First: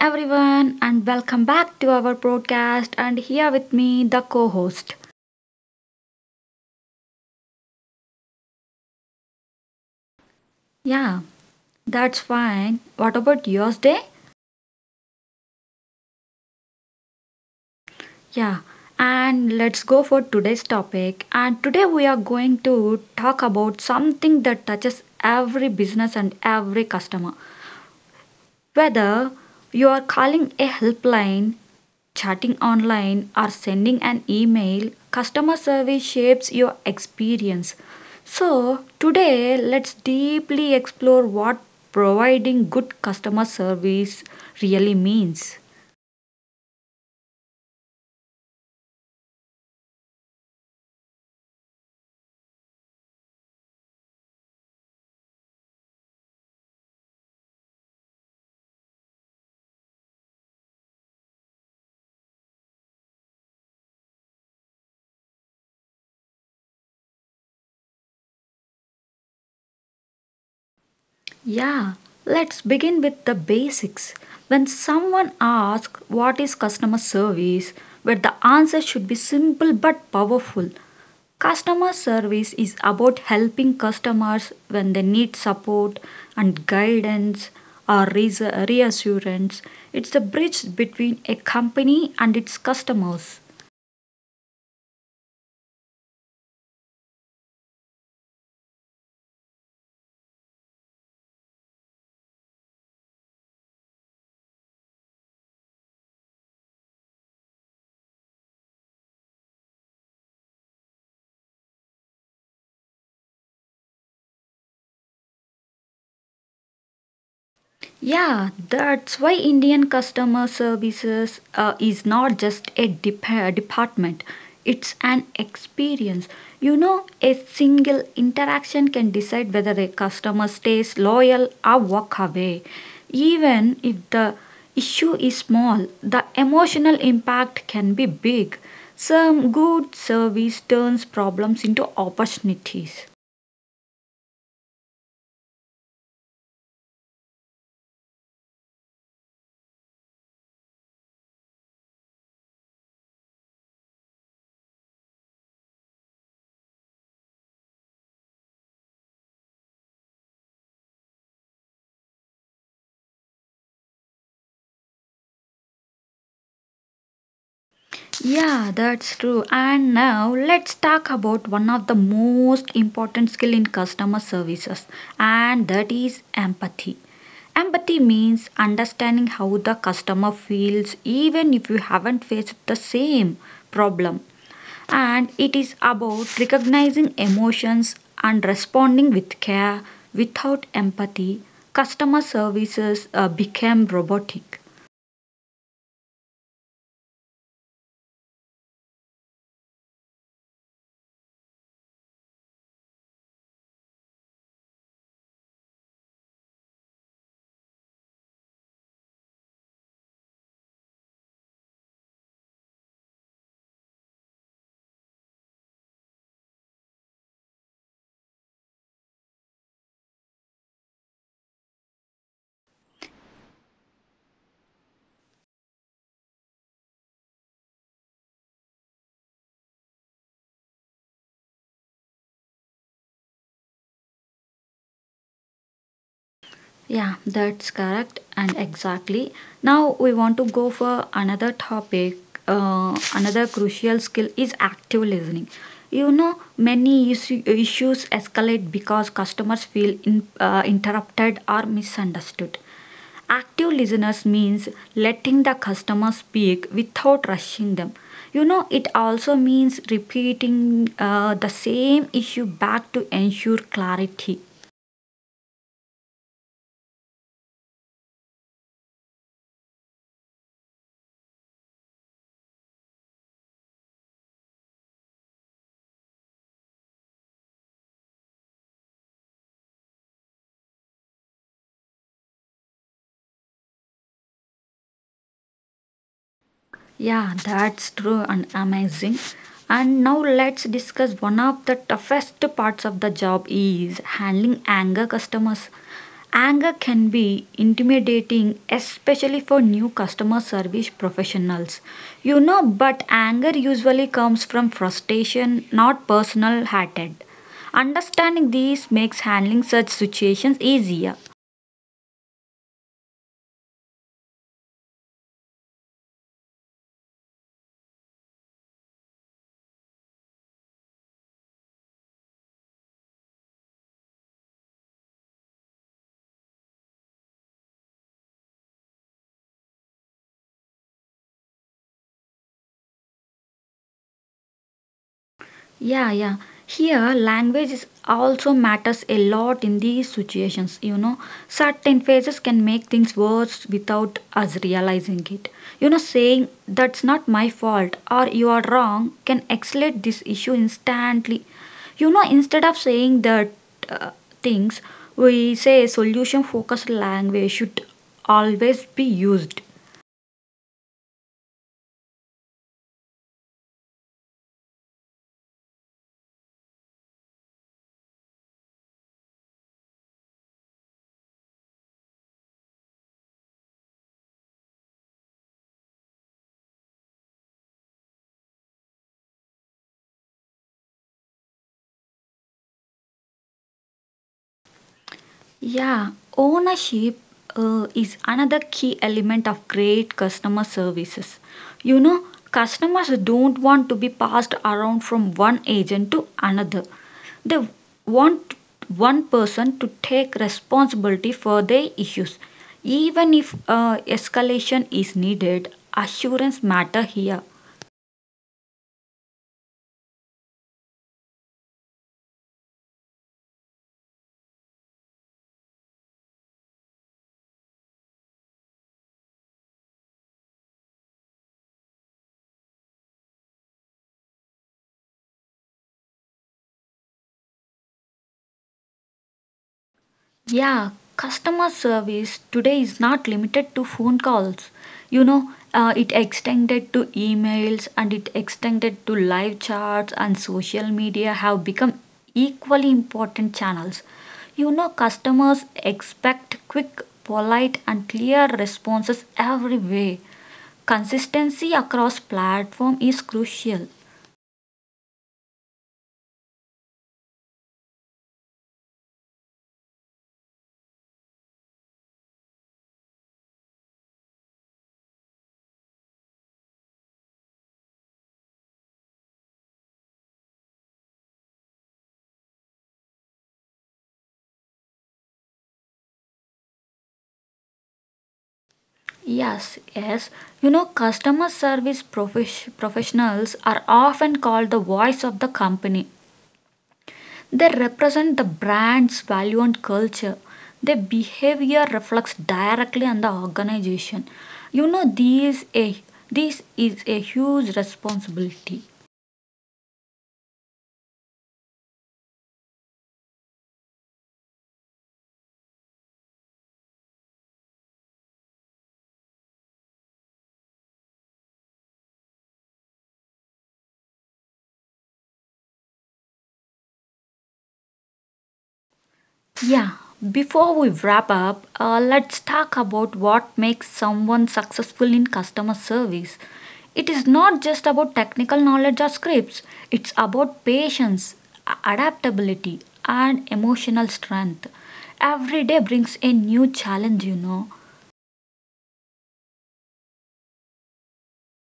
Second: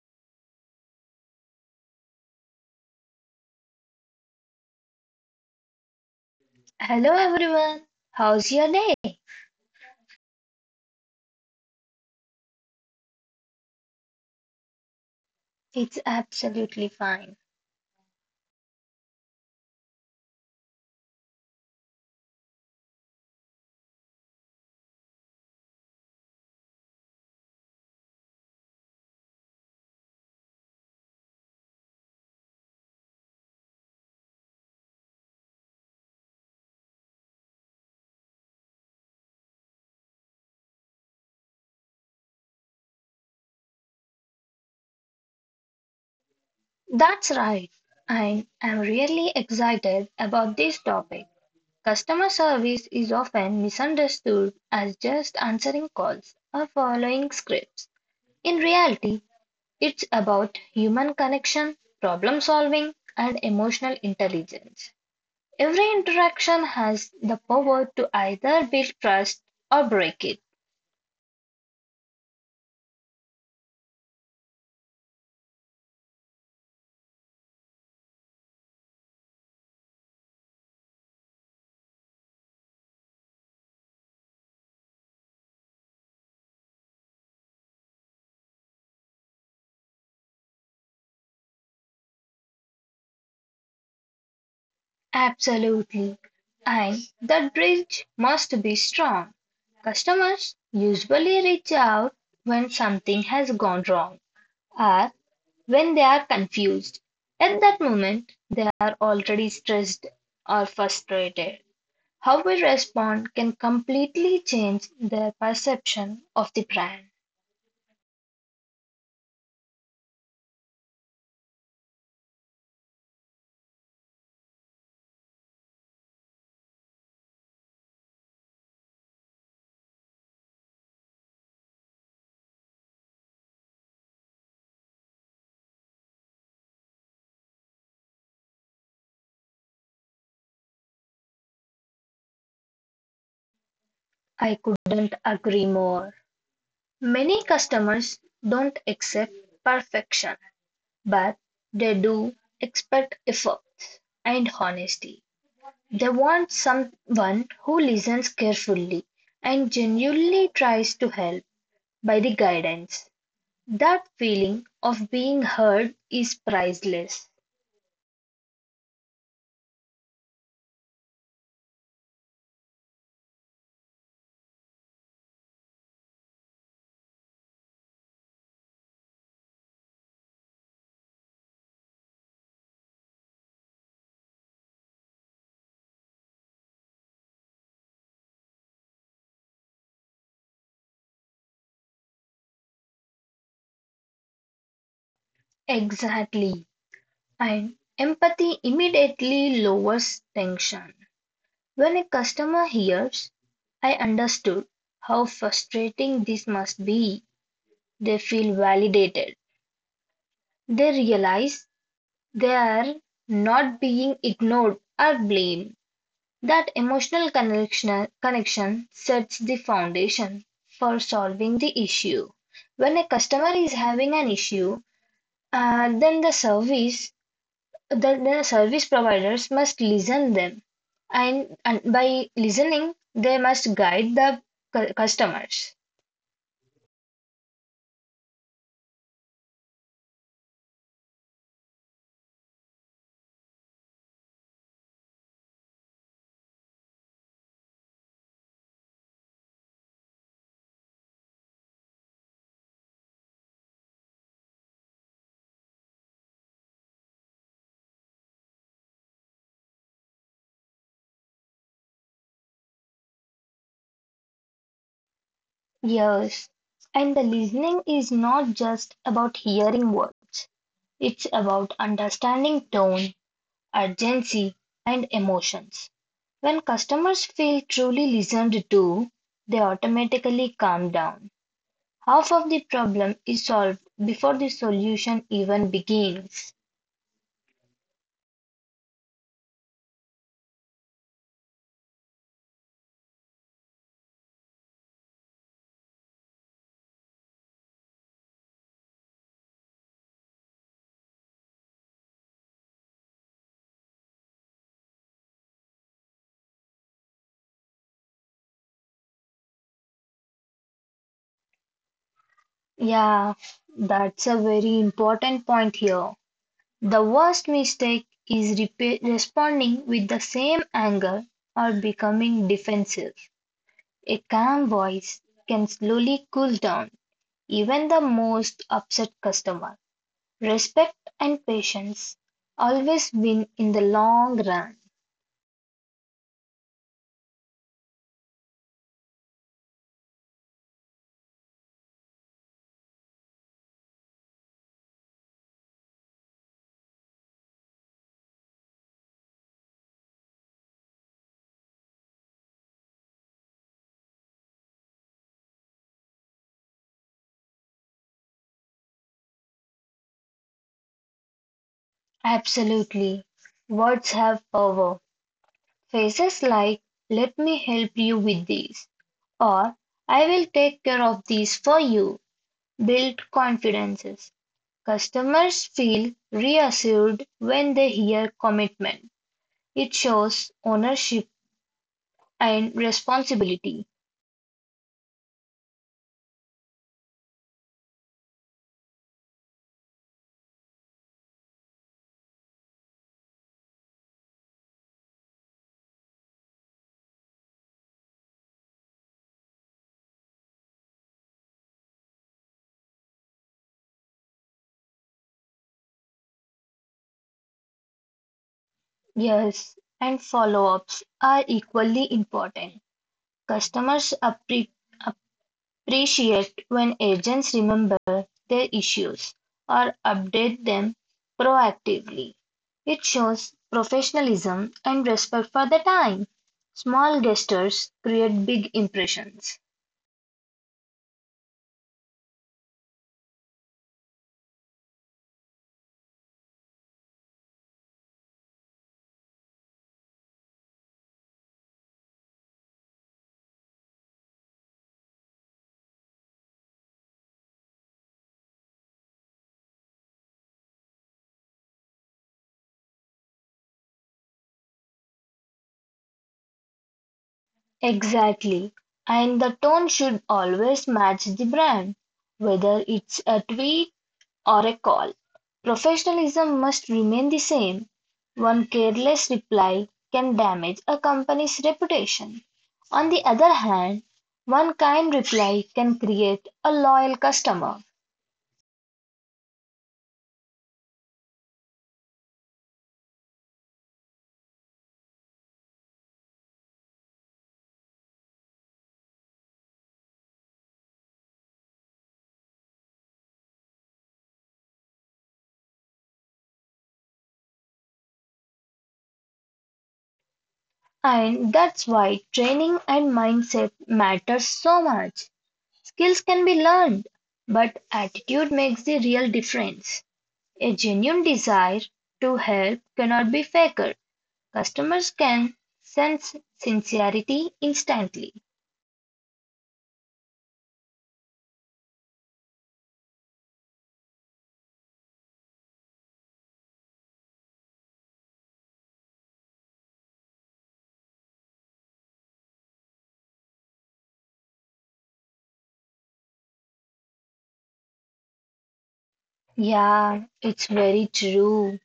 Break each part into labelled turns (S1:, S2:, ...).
S1: everyone, and welcome back to our podcast. And here with me, the co host.
S2: Hello everyone, how's your day?
S1: Yeah, that's fine. What about yours day?
S2: It's absolutely fine.
S1: Yeah, and let's go for today's topic. And today, we are going to talk about something that touches every business and every customer. Whether you are calling a helpline, chatting online, or sending an email, customer service shapes your experience. So, today let's deeply explore what providing good customer service really means.
S2: That's right, I am really excited about this topic. Customer service is often misunderstood as just answering calls or following scripts. In reality, it's about human connection, problem solving, and emotional intelligence. Every interaction has the power to either build trust or break it.
S1: Yeah, let's begin with the basics. When someone asks what is customer service, where the answer should be simple but powerful. Customer service is about helping customers when they need support and guidance or reassurance. It's the bridge between a company and its customers.
S2: Absolutely. And that bridge must be strong. Customers usually reach out when something has gone wrong or when they are confused. At that moment, they are already stressed or frustrated. How we respond can completely change their perception of the brand.
S1: Yeah, that's why Indian customer services is not just a department, it's an experience. You know, a single interaction can decide whether a customer stays loyal or walk away. Even if the issue is small, the emotional impact can be big. Some good service turns problems into opportunities.
S2: I couldn't agree more. Many customers don't accept perfection. But they do expect efforts and honesty. They want someone who listens carefully and genuinely tries to help by the guidance. That feeling of being heard is priceless.
S1: Yeah, that's true. And now let's talk about one of the most important skill in customer services, and that is empathy. Empathy means understanding how the customer feels even if you haven't faced the same problem. And it is about recognizing emotions and responding with care. Without empathy, customer services became robotic.
S2: Exactly. And empathy immediately lowers tension. When a customer hears, I understood how frustrating this must be, they feel validated. They realize they are not being ignored or blamed. That emotional connection sets the foundation for solving the issue. When a customer is having an issue, uh, then the service then the service providers must listen them, and by listening they must guide the customers.
S1: Yeah, that's correct and exactly. Now we want to go for another topic. Another crucial skill is active listening. You know, many issues escalate because customers feel interrupted or misunderstood. Active listeners means letting the customer speak without rushing them. You know, it also means repeating the same issue back to ensure clarity.
S2: Yes, and the listening is not just about hearing words. It's about understanding tone, urgency, and emotions. When customers feel truly listened to, they automatically calm down. Half of the problem is solved before the solution even begins.
S1: Yeah, that's true and amazing. And now let's discuss one of the toughest parts of the job is handling anger customers. Anger can be intimidating, especially for new customer service professionals. You know, but anger usually comes from frustration, not personal hatred. Understanding these makes handling such situations easier.
S2: Yeah, that's a very important point here. The worst mistake is responding with the same anger or becoming defensive. A calm voice can slowly cool down even the most upset customer. Respect and patience always win in the long run.
S1: Yeah, yeah. Here, language is also matters a lot in these situations. You know, certain phrases can make things worse without us realizing it. You know, saying that's not my fault or you are wrong can escalate this issue instantly. You know, instead of saying that uh, things, we say solution focused language should always be used.
S2: Absolutely. Words have power. Phrases like, let me help you with these, or I will take care of these for you, build confidences. Customers feel reassured when they hear commitment. It shows ownership and responsibility.
S1: Yeah, ownership is another key element of great customer services. You know, customers don't want to be passed around from one agent to another. They want one person to take responsibility for their issues. Even if escalation is needed, assurance matter here.
S2: Yes, and follow ups are equally important. Customers appreciate when agents remember their issues or update them proactively. It shows professionalism and respect for the time. Small gestures create big impressions.
S1: Yeah, customer service today is not limited to phone calls. You know, it extended to emails and it extended to live chats and social media have become equally important channels. You know, customers expect quick, polite, and clear responses every way. Consistency across platform is crucial.
S2: Exactly. And the tone should always match the brand, whether it's a tweet or a call. Professionalism must remain the same. One careless reply can damage a company's reputation. On the other hand, one kind reply can create a loyal customer.
S1: Yes, yes. You know, customer service professionals are often called the voice of the company. They represent the brand's value and culture. Their behavior reflects directly on the organization. You know, these a this is a huge responsibility.
S2: And that's why training and mindset matters so much. Skills can be learned, but attitude makes the real difference. A genuine desire to help cannot be faked. Customers can sense sincerity instantly.
S1: Yeah, before we wrap up, let's talk about what makes someone successful in customer service. It is not just about technical knowledge or scripts, it's about patience, adaptability, and emotional strength. Every day brings a new challenge, you know.
S2: Yeah, it's very true.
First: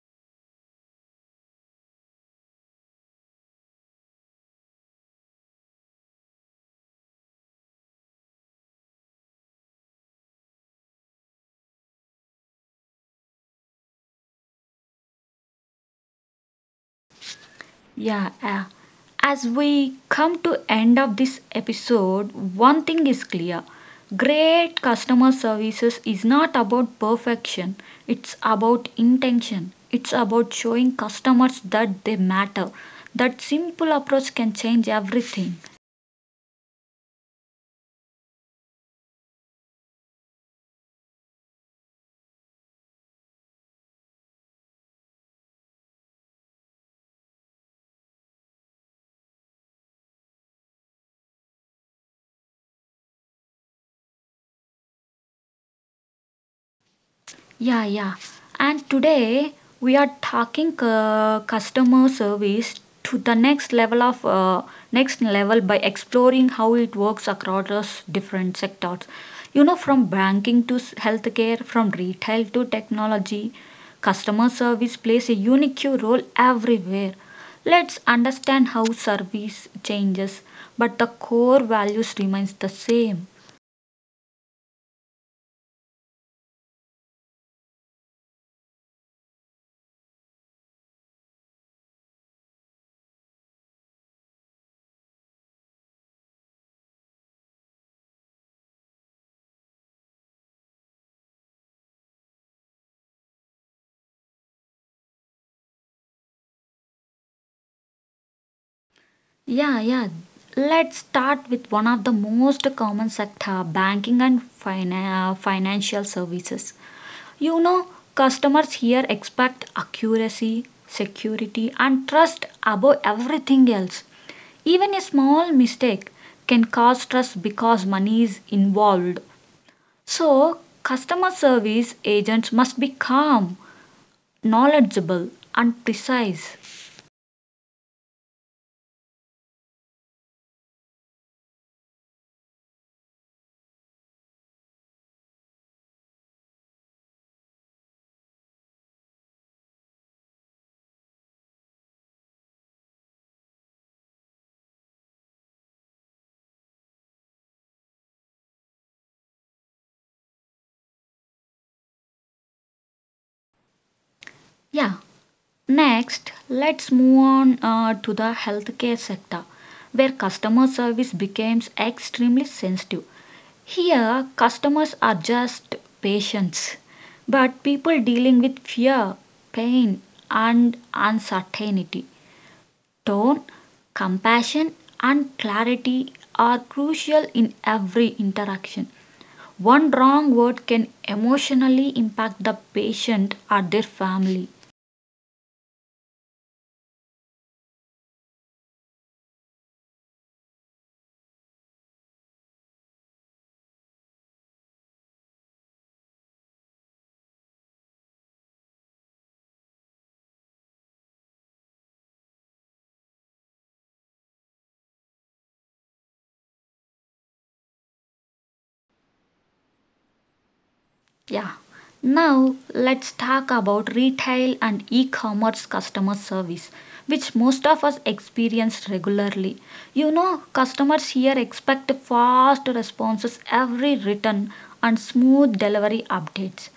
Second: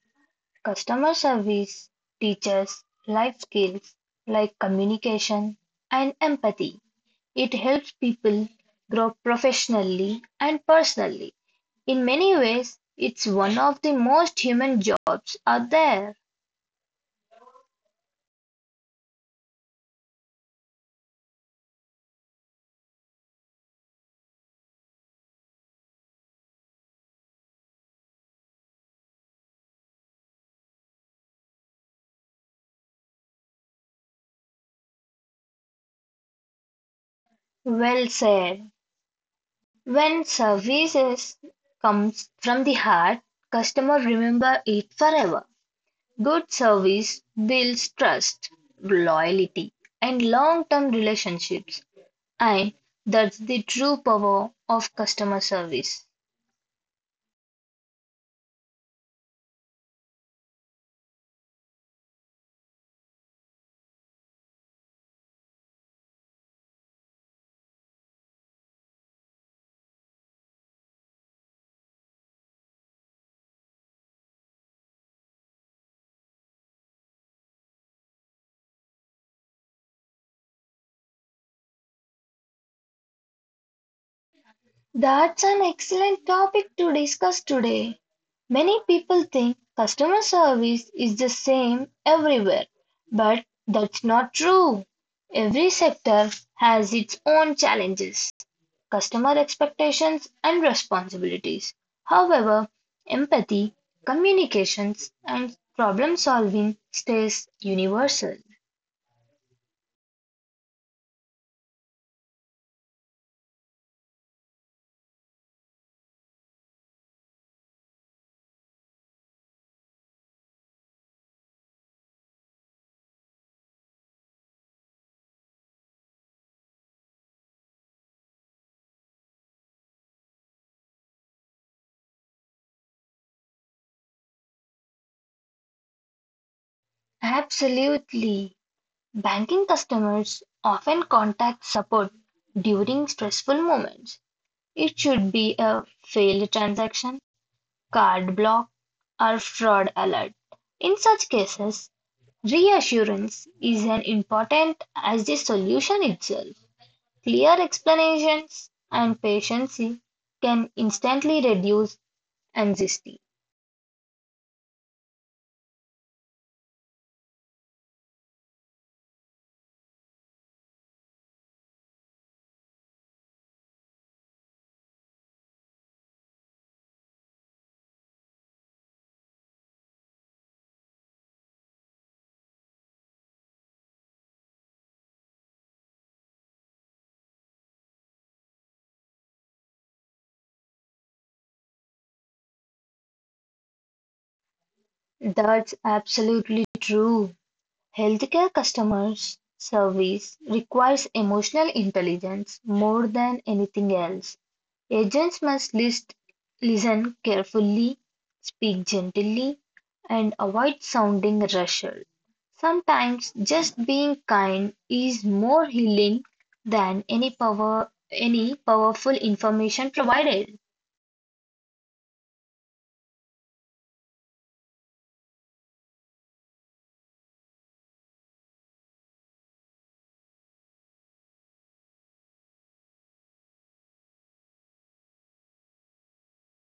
S2: Customer service teaches life skills like communication and empathy. It helps people grow professionally and personally. In many ways, it's one of the most human jobs out there.
S1: Yeah, as we come to end of this episode, one thing is clear. Great customer services is not about perfection. It's about intention. It's about showing customers that they matter. That simple approach can change everything.
S2: Well said. When services comes from the heart, customer remember it forever. Good service builds trust, loyalty, and long-term relationships, and that's the true power of customer service.
S1: Yeah, yeah. And today we are talking customer service to the next level of next level by exploring how it works across those different sectors. You know, from banking to healthcare, from retail to technology, customer service plays a unique role everywhere. Let's understand how service changes, but the core values remains the same.
S2: That's an excellent topic to discuss today. Many people think customer service is the same everywhere, but that's not true. Every sector has its own challenges, customer expectations and responsibilities. However, empathy, communications, and problem solving stays universal.
S1: Yeah, yeah. Let's start with one of the most common sector, banking and financial services. You know, customers here expect accuracy, security, and trust above everything else. Even a small mistake can cause trust because money is involved. So, customer service agents must be calm, knowledgeable, and precise.
S2: Absolutely. Banking customers often contact support during stressful moments. It should be a failed transaction, card block, or fraud alert. In such cases, reassurance is as important as the solution itself. Clear explanations and patience can instantly reduce anxiety.
S1: Yeah, next, let's move on to the healthcare sector, where customer service becomes extremely sensitive. Here, customers are just patients, but people dealing with fear, pain, and uncertainty. Tone, compassion, and clarity are crucial in every interaction. One wrong word can emotionally impact the patient or their family.
S2: That's absolutely true. Healthcare customers service requires emotional intelligence more than anything else. Agents must listen carefully, speak gently, and avoid sounding rushed. Sometimes just being kind is more healing than any powerful information provided.
S1: Yeah. Now let's talk about retail and e-commerce customer service, which most of us experience regularly. You know, customers here expect fast responses every return and smooth delivery updates.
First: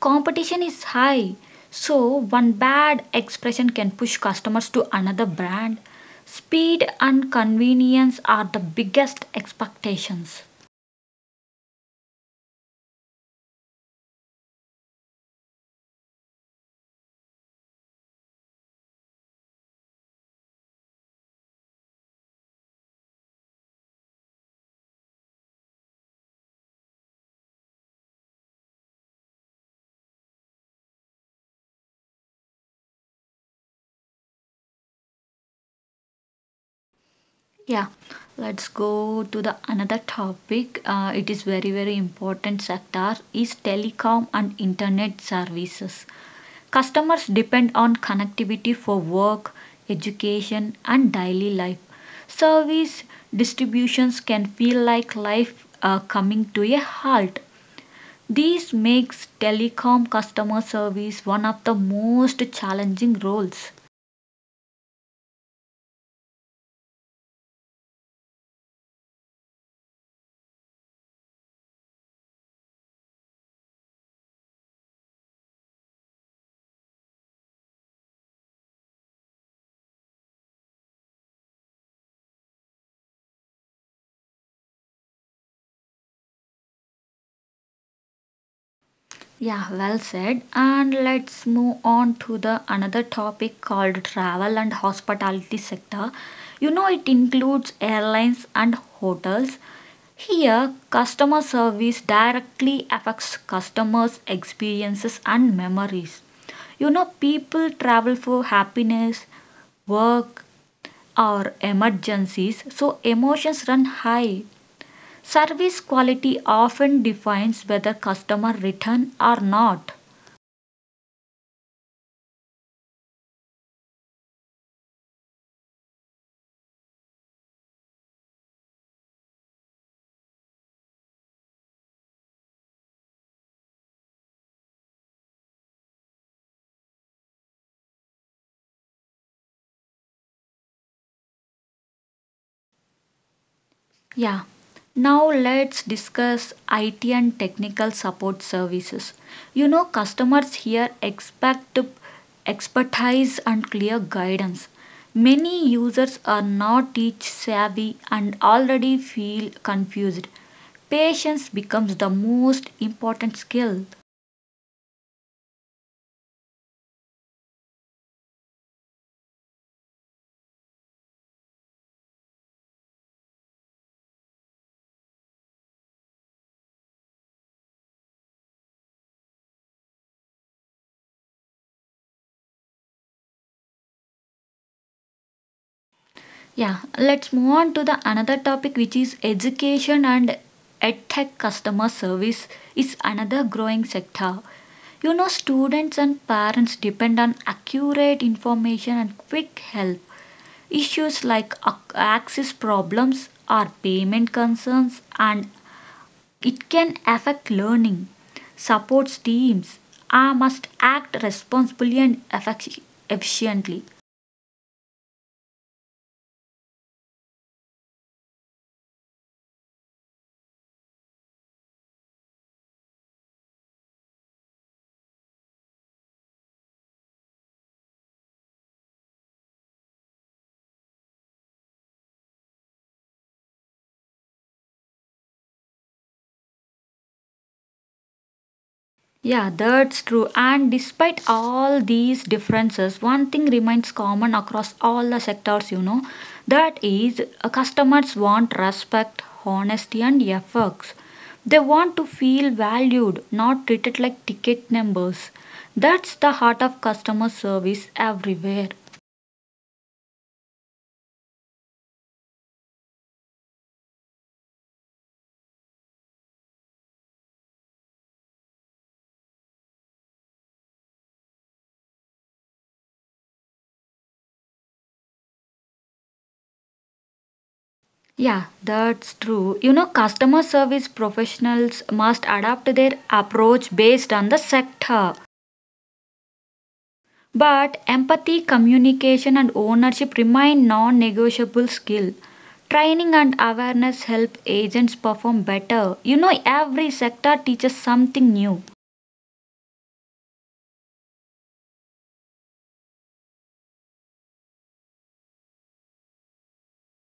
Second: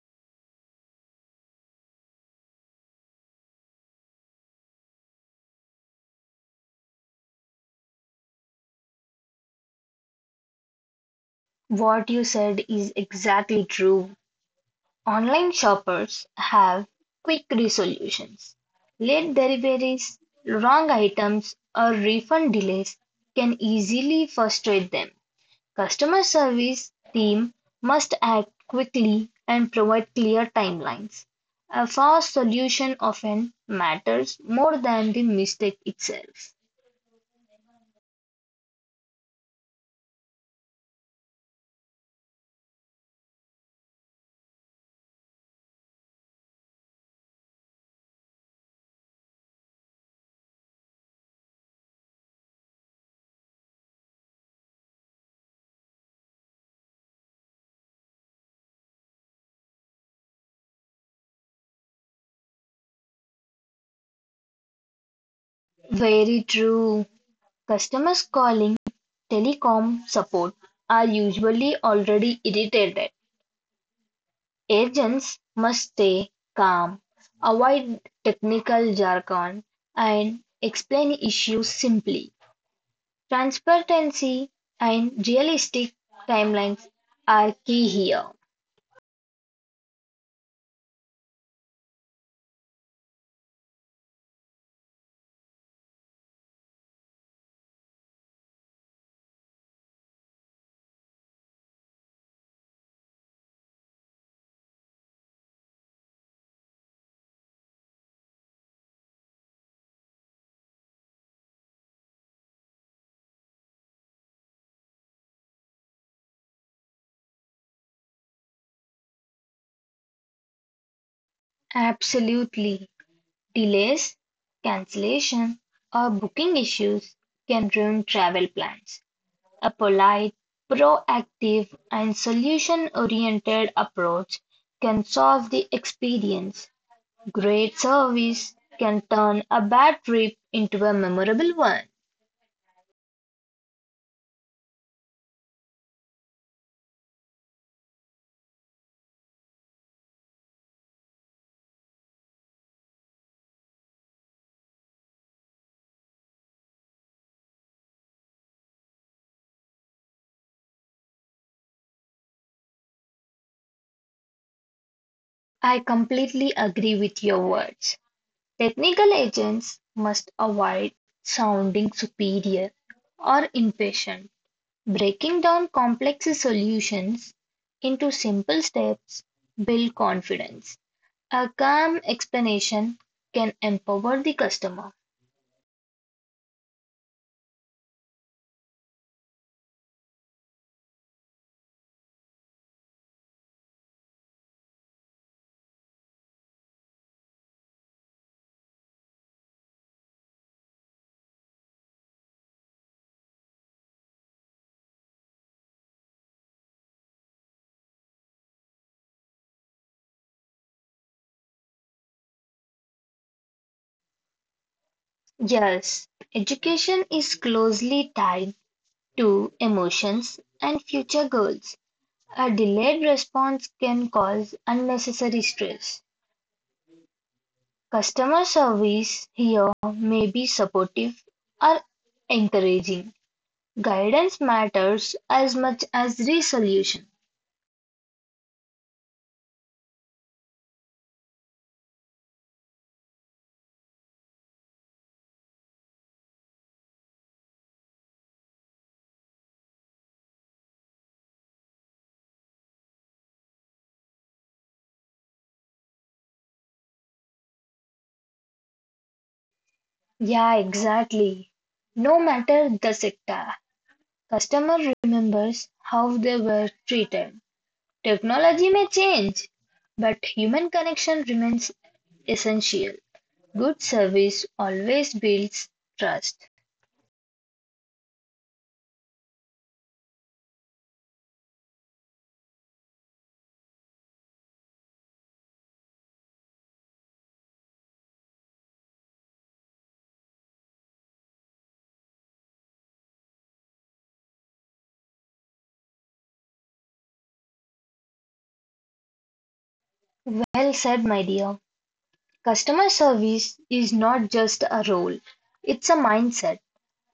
S1: Competition is high, so one bad expression can push customers to another brand. Speed and convenience are the biggest expectations.
S2: What you said is exactly true. Online shoppers have quick resolutions. Late deliveries, wrong items, or refund delays can easily frustrate them. Customer service team must act quickly and provide clear timelines. A fast solution often matters more than the mistake itself.
S1: Yeah, let's go to the another topic. It is very very important sector is telecom and internet services. Customers depend on connectivity for work, education, and daily life. Service distributions can feel like life coming to a halt. This makes telecom customer service one of the most challenging roles.
S2: Very true. Customers calling telecom support are usually already irritated. Agents must stay calm, avoid technical jargon, and explain issues simply. Transparency and realistic timelines are key here.
S1: Yeah, well said. And let's move on to the another topic called travel and hospitality sector. You know it includes airlines and hotels. Here, customer service directly affects customers' experiences and memories. You know people travel for happiness, work or emergencies, so emotions run high. Service quality often defines whether customer return or not.
S2: Absolutely. Delays, cancellation, or booking issues can ruin travel plans. A polite, proactive, and solution oriented approach can solve the experience. Great service can turn a bad trip into a memorable one.
S1: Yeah. Now let's discuss IT and technical support services. You know, customers here expect expertise and clear guidance. Many users are not tech savvy and already feel confused. Patience becomes the most important skill.
S2: I completely agree with your words. Technical agents must avoid sounding superior or impatient. Breaking down complex solutions into simple steps build confidence. A calm explanation can empower the customer.
S1: Yeah, let's move on to the another topic which is education and edtech customer service is another growing sector. You know, students and parents depend on accurate information and quick help. Issues like access problems or payment concerns and it can affect learning. Support teams must act responsibly and efficiently.
S2: Yes, education is closely tied to emotions and future goals. A delayed response can cause unnecessary stress. Customer service here may be supportive or encouraging. Guidance matters as much as resolution.
S1: Yeah, that's true. And despite all these differences, one thing remains common across all the sectors, you know, that is customers want respect, honesty, and efforts. They want to feel valued, not treated like ticket numbers. That's the heart of customer service everywhere.
S2: Yeah, exactly. No matter the sector, customer remembers how they were treated. Technology may change, but human connection remains essential. Good service always builds trust.
S1: Yeah, that's true. You know, customer service professionals must adapt their approach based on the sector. But empathy, communication, and ownership remain non negotiable skills. Training and awareness help agents perform better. You know, every sector teaches something new.
S2: Well said, my dear. Customer service is not just a role, it's a mindset.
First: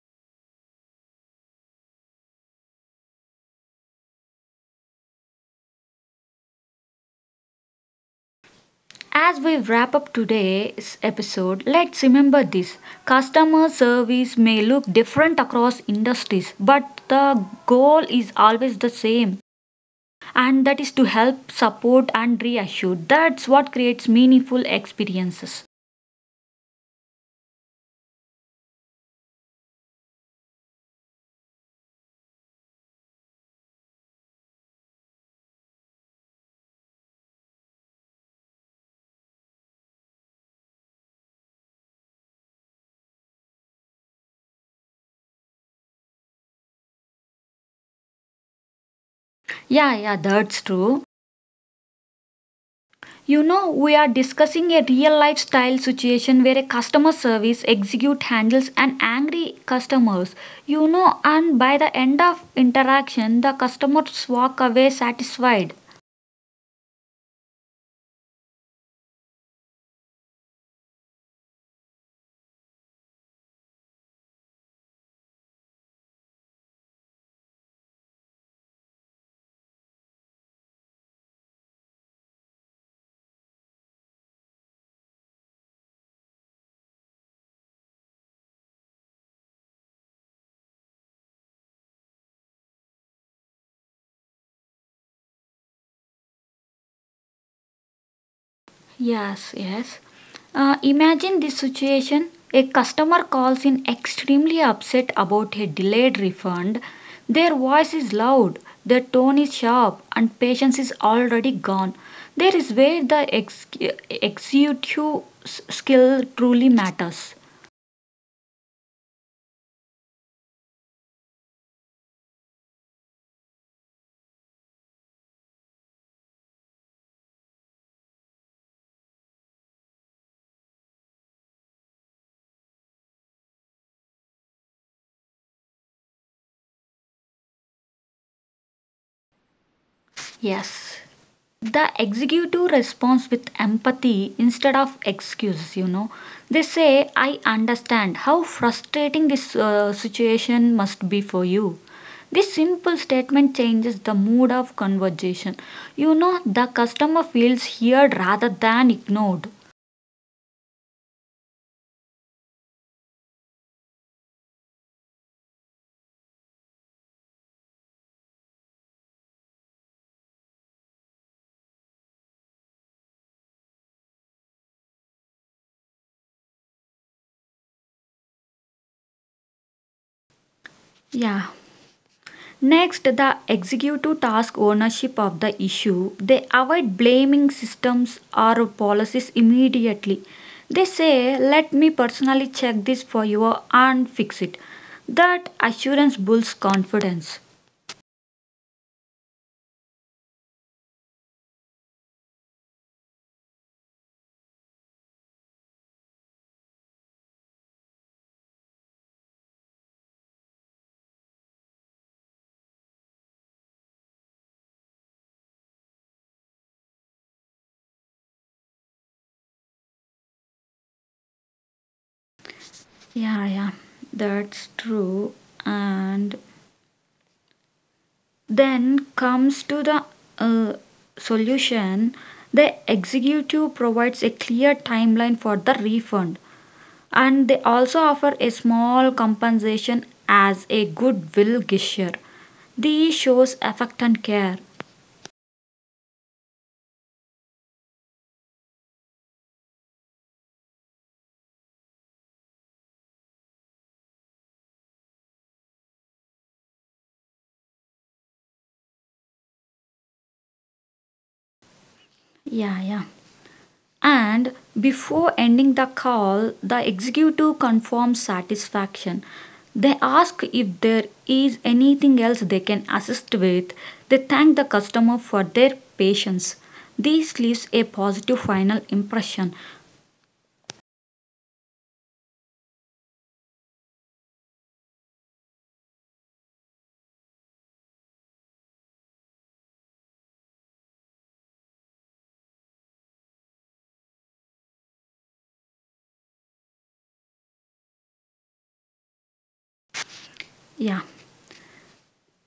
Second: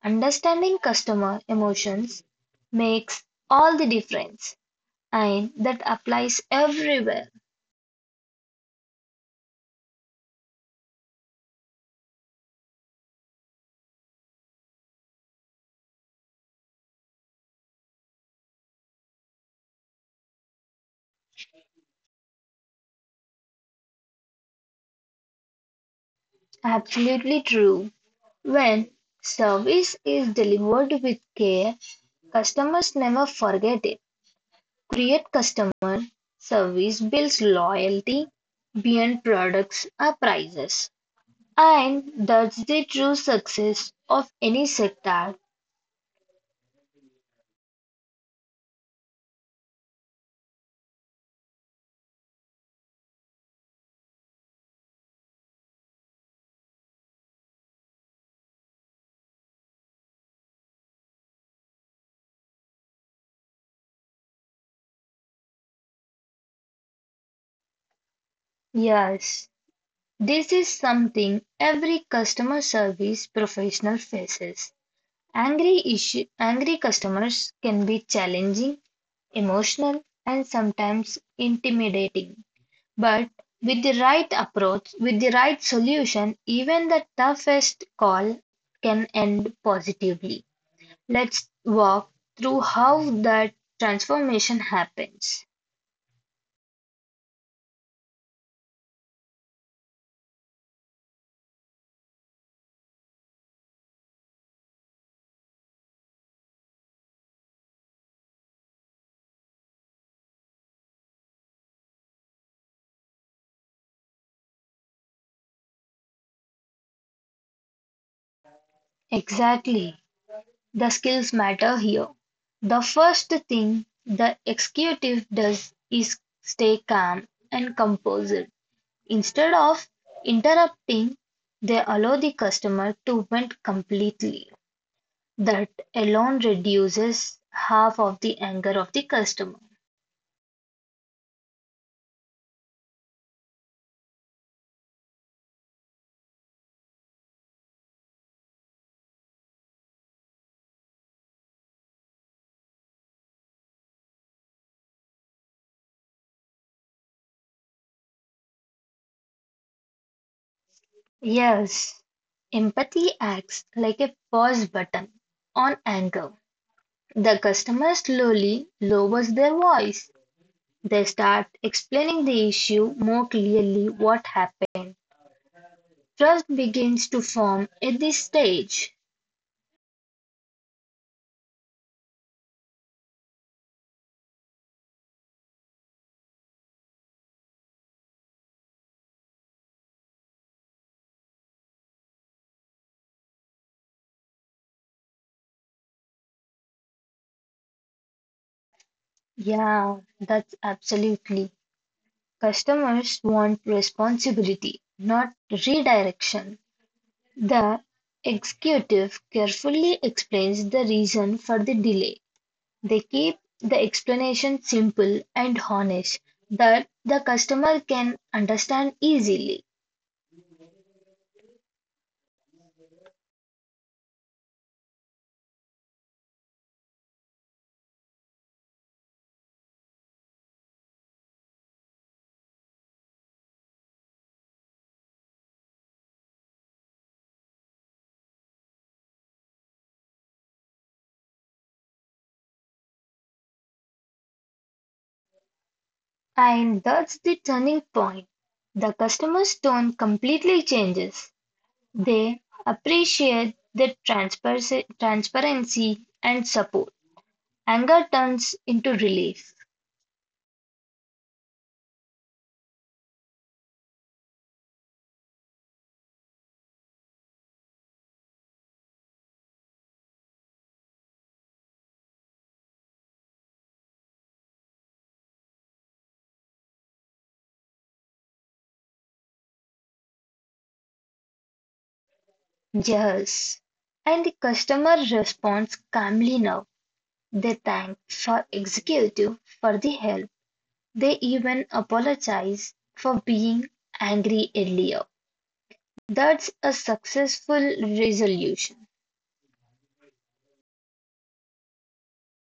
S2: Understanding customer emotions makes all the difference, and that applies everywhere.
S1: As we wrap up today's episode, let's remember this customer service may look different across industries, but the goal is always the same, and that is to help, support, and reassure. That's what creates meaningful experiences.
S2: Absolutely true. When service is delivered with care, customers never forget it. Create customer service builds loyalty beyond products or prices. And that's the true success of any sector.
S1: Yeah, yeah, that's true. You know, we are discussing a real life style situation where a customer service execute handles an angry customers. You know, and by the end of interaction, the customers walk away satisfied.
S2: Yes. This is something every customer service professional faces. Angry customers can be challenging, emotional, and sometimes intimidating. But with the right approach, with the right solution, even the toughest call can end positively. Let's walk through how that transformation happens.
S1: Yes, yes. Imagine this situation. A customer calls in extremely upset about a delayed refund. Their voice is loud, their tone is sharp, and patience is already gone. There is where the executive skill truly matters.
S2: Exactly. The skills matter here. The first thing the executive does is stay calm and composed. Instead of interrupting, they allow the customer to vent completely. That alone reduces half of the anger of the customer.
S1: Yes. The executive responds with empathy instead of excuses. You know, they say, I understand how frustrating this situation must be for you. This simple statement changes the mood of conversation. You know, the customer feels heard rather than ignored.
S2: Yes, empathy acts like a pause button on anger. The customer slowly lowers their voice. They start explaining the issue more clearly what happened. Trust begins to form at this stage.
S1: Yeah. Next, the executive task ownership of the issue. They avoid blaming systems or policies immediately. They say, let me personally check this for you and fix it. That assurance builds confidence.
S2: Yeah, that's absolutely. Customers want responsibility, not redirection. The executive carefully explains the reason for the delay. They keep the explanation simple and honest that the customer can understand easily.
S1: Yeah, yeah, that's true. And then comes to the uh, solution. The executive provides a clear timeline for the refund, and they also offer a small compensation as a goodwill gesture. These shows affect and care.
S2: And that's the turning point. The customer's tone completely changes. They appreciate the transparency and support. Anger turns into relief.
S1: Yeah, yeah. And before ending the call, the executive confirms satisfaction. They ask if there is anything else they can assist with. They thank the customer for their patience. This leaves a positive final impression.
S2: Yes. And the customer responds calmly now. They thank for executive for the help. They even apologize for being angry earlier. That's a successful resolution.
S1: Yeah.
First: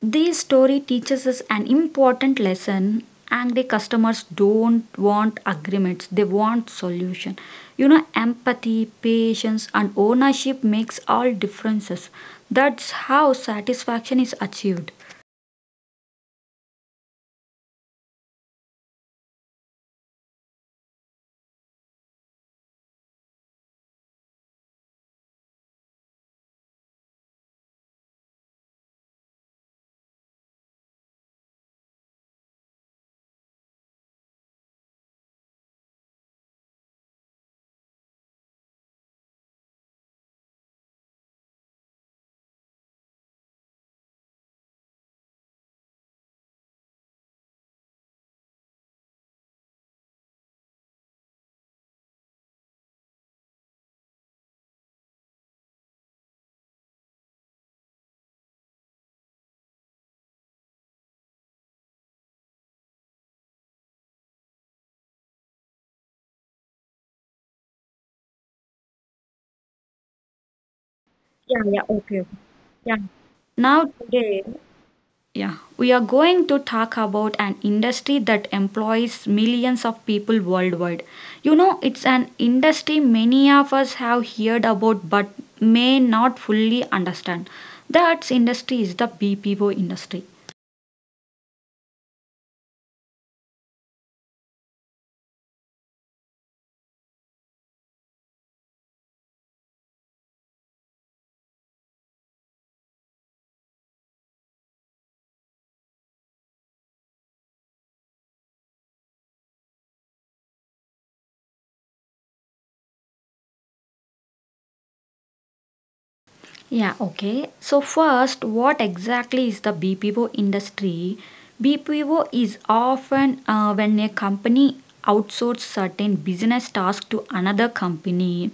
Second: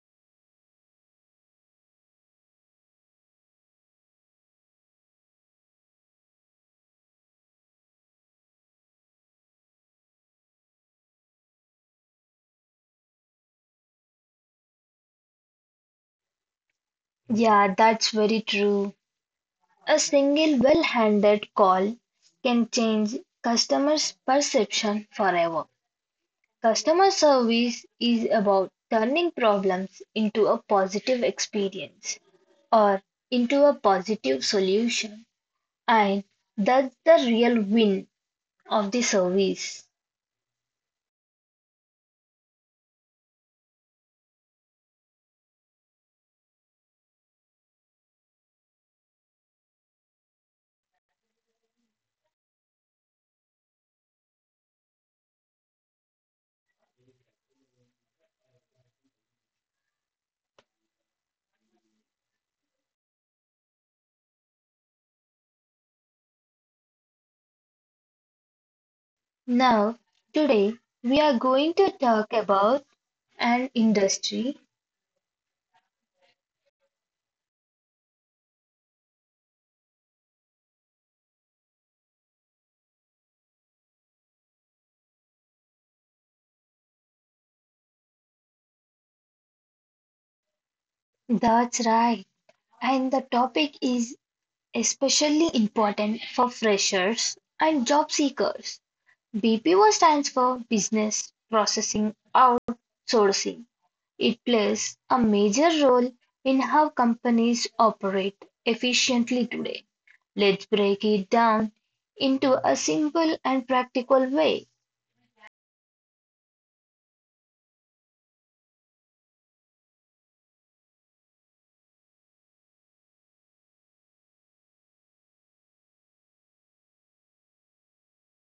S1: This story teaches us an important lesson, and the customers don't want agreements, they want solution. You know, empathy patience and ownership makes all differences. That's how satisfaction is achieved.
S2: Yeah, that's very true. A single well-handed call can change customers' perception forever. Customer service is about turning problems into a positive experience or into a positive solution, and that's the real win of the service. Now, today we are
S1: Yeah,
S2: going
S1: yeah,
S2: to
S1: okay, okay.
S2: talk about
S1: Yeah,
S2: an
S1: now today.
S2: industry.
S1: Yeah, we are going to talk about an industry that employs millions of people worldwide. You know, it's an industry many of us have heard about but may not fully understand. That industry is the BPO industry.
S2: That's right, and the topic is especially important for freshers and job seekers. BPO stands for Business Processing Outsourcing. It plays a major role in how companies operate efficiently today. Let's break it down into a simple and practical way.
S1: Yeah, okay. So, first, what exactly is the BPO industry? BPO is often when a company outsources certain business tasks to another company.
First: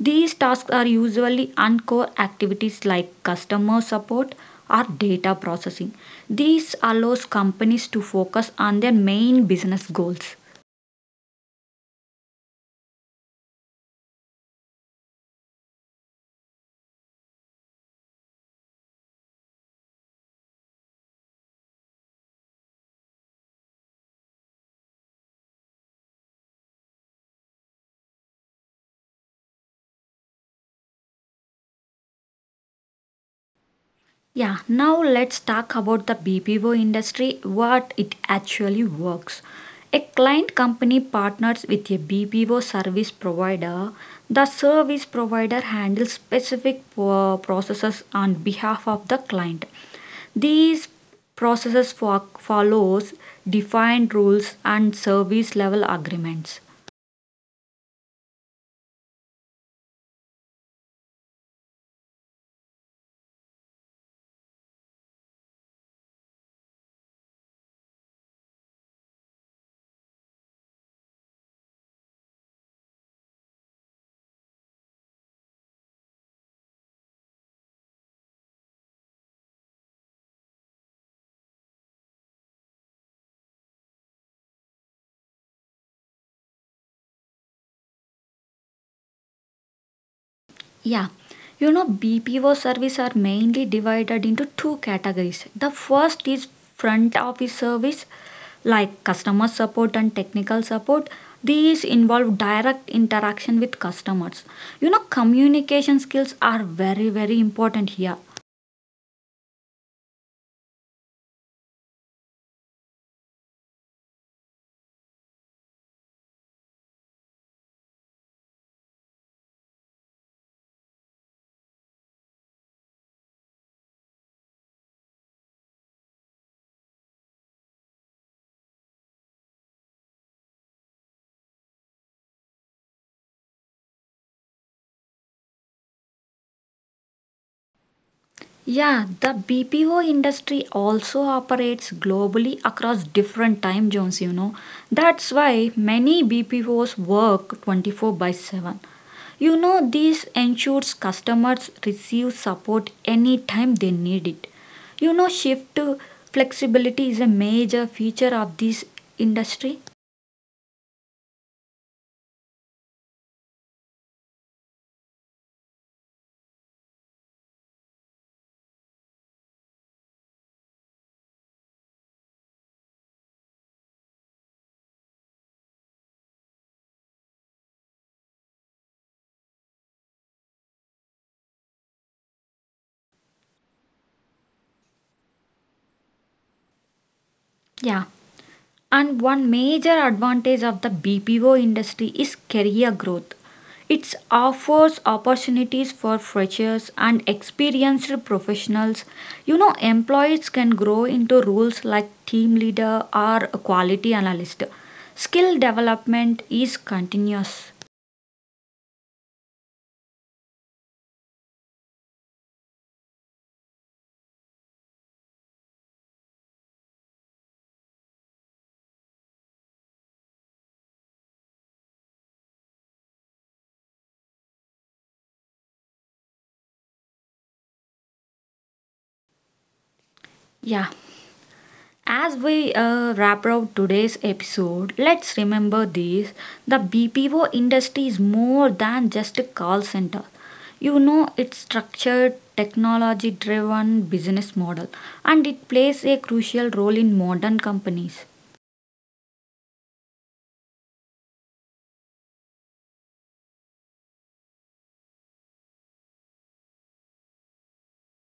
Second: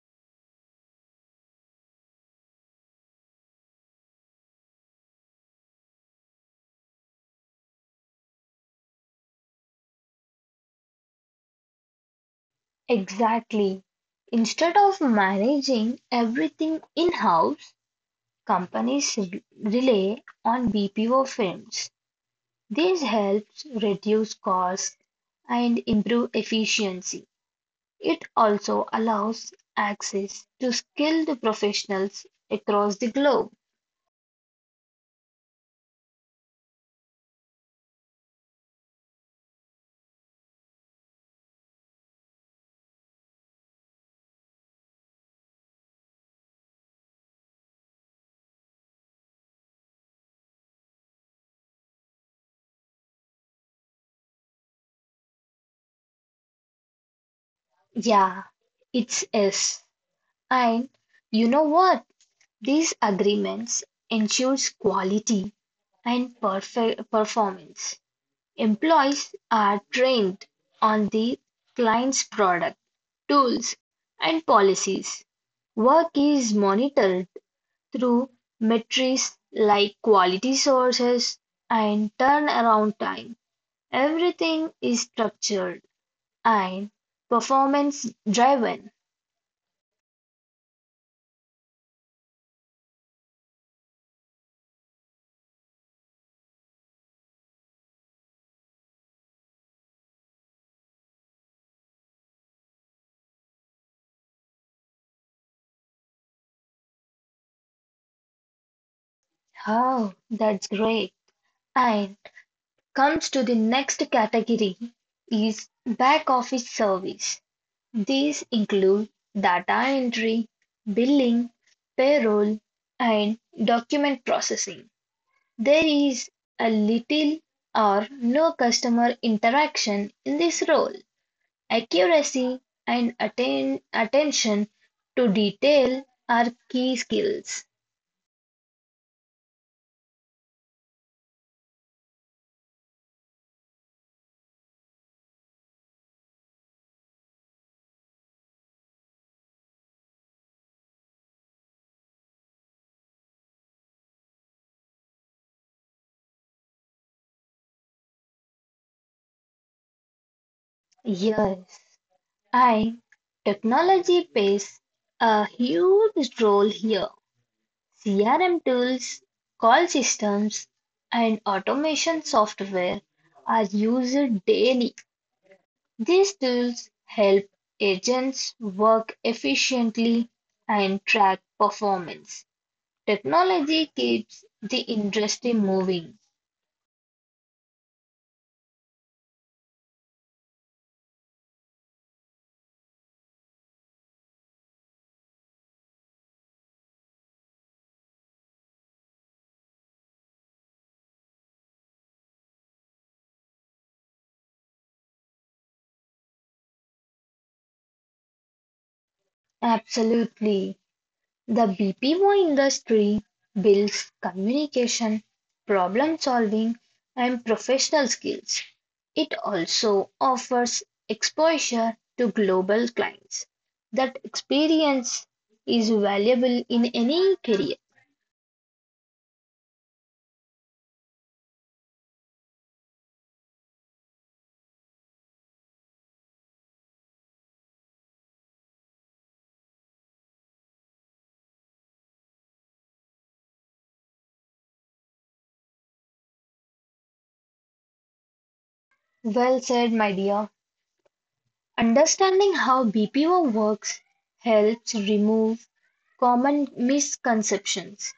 S1: These tasks are usually uncore activities like customer support or data processing. These allows companies to focus on their main business goals.
S2: Exactly. Instead of managing everything in house, companies rely on BPO firms. This helps reduce costs and improve efficiency. It also allows access to skilled professionals across the globe.
S1: Yeah, now let's talk about the BPO industry, what it actually works. A client company partners with a BPO service provider. The service provider handles specific processes on behalf of the client. These follows defined rules and service level agreements.
S2: Yeah, it's S. And you know what? These agreements ensures quality and performance. Employees are trained on the client's product, tools, and policies. Work is monitored through metrics like quality sources and turnaround time. Everything is structured and performance driven.
S1: Yeah, you know BPO service are mainly divided into two categories. The first is front office service like customer support and technical support. These involve direct interaction with customers. You know communication skills are very very important here.
S2: Oh, that's great. And comes to the next category is back office service. These include data entry, billing, payroll, and document processing. There is a little or no customer interaction in this role. Accuracy and attention to detail are key skills.
S1: Yeah, the BPO industry also operates globally across different time zones, you know. That's why many BPOs work 24 by 7. You know, this ensures customers receive support anytime they need it. You know, shift flexibility is a major feature of this industry.
S2: Yes, I technology plays a huge role here. CRM tools, call systems, and automation software are used daily. These tools help agents work efficiently and track performance. Technology keeps the industry moving.
S1: Yeah. And one major advantage of the BPO industry is career growth. It offers opportunities for freshers and experienced professionals. You know, employees can grow into roles like team leader or quality analyst. Skill development is continuous.
S2: Absolutely. The BPO industry builds communication, problem solving, and professional skills. It also offers exposure to global clients. That experience is valuable in any career.
S1: Yeah. As we wrap up today's episode, let's remember this the BPO industry is more than just a call center. You know, it's structured, technology driven business model, and it plays a crucial role in modern companies.
S2: Well said, my dear. Understanding how BPO works helps remove common misconceptions.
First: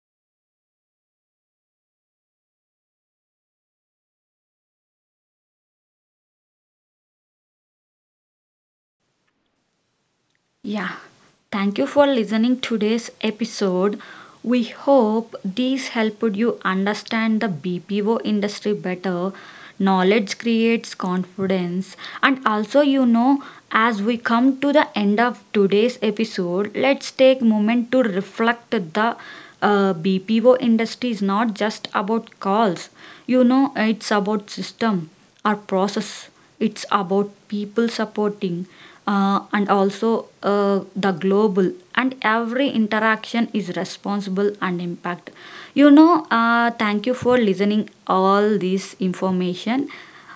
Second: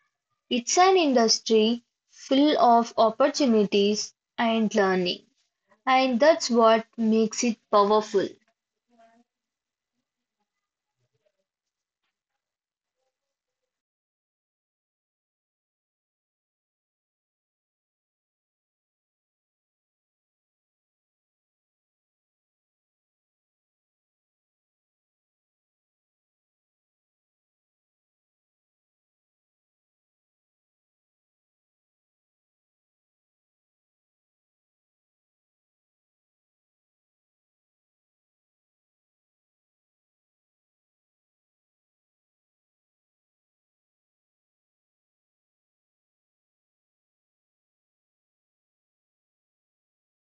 S2: It's an industry full of opportunities and learning, and that's what makes it powerful.
S1: Yeah, thank you for listening today's episode. We hope these helped you understand the BPO industry better. Knowledge creates confidence. And also, you know, as we come to the end of today's episode, let's take moment to reflect the BPO industry is not just about calls. You know, it's about system or process. It's about people supporting and also the global and every interaction is responsible and impact. You know, thank you for listening all this information.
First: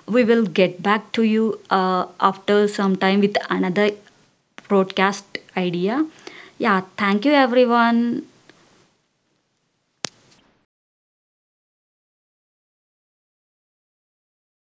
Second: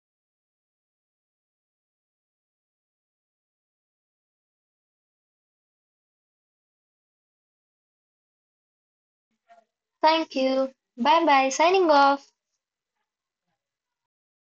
S1: We will get back to you after some time with another broadcast idea. Yeah, thank you everyone.
S2: Thank you. Bye bye. Signing off.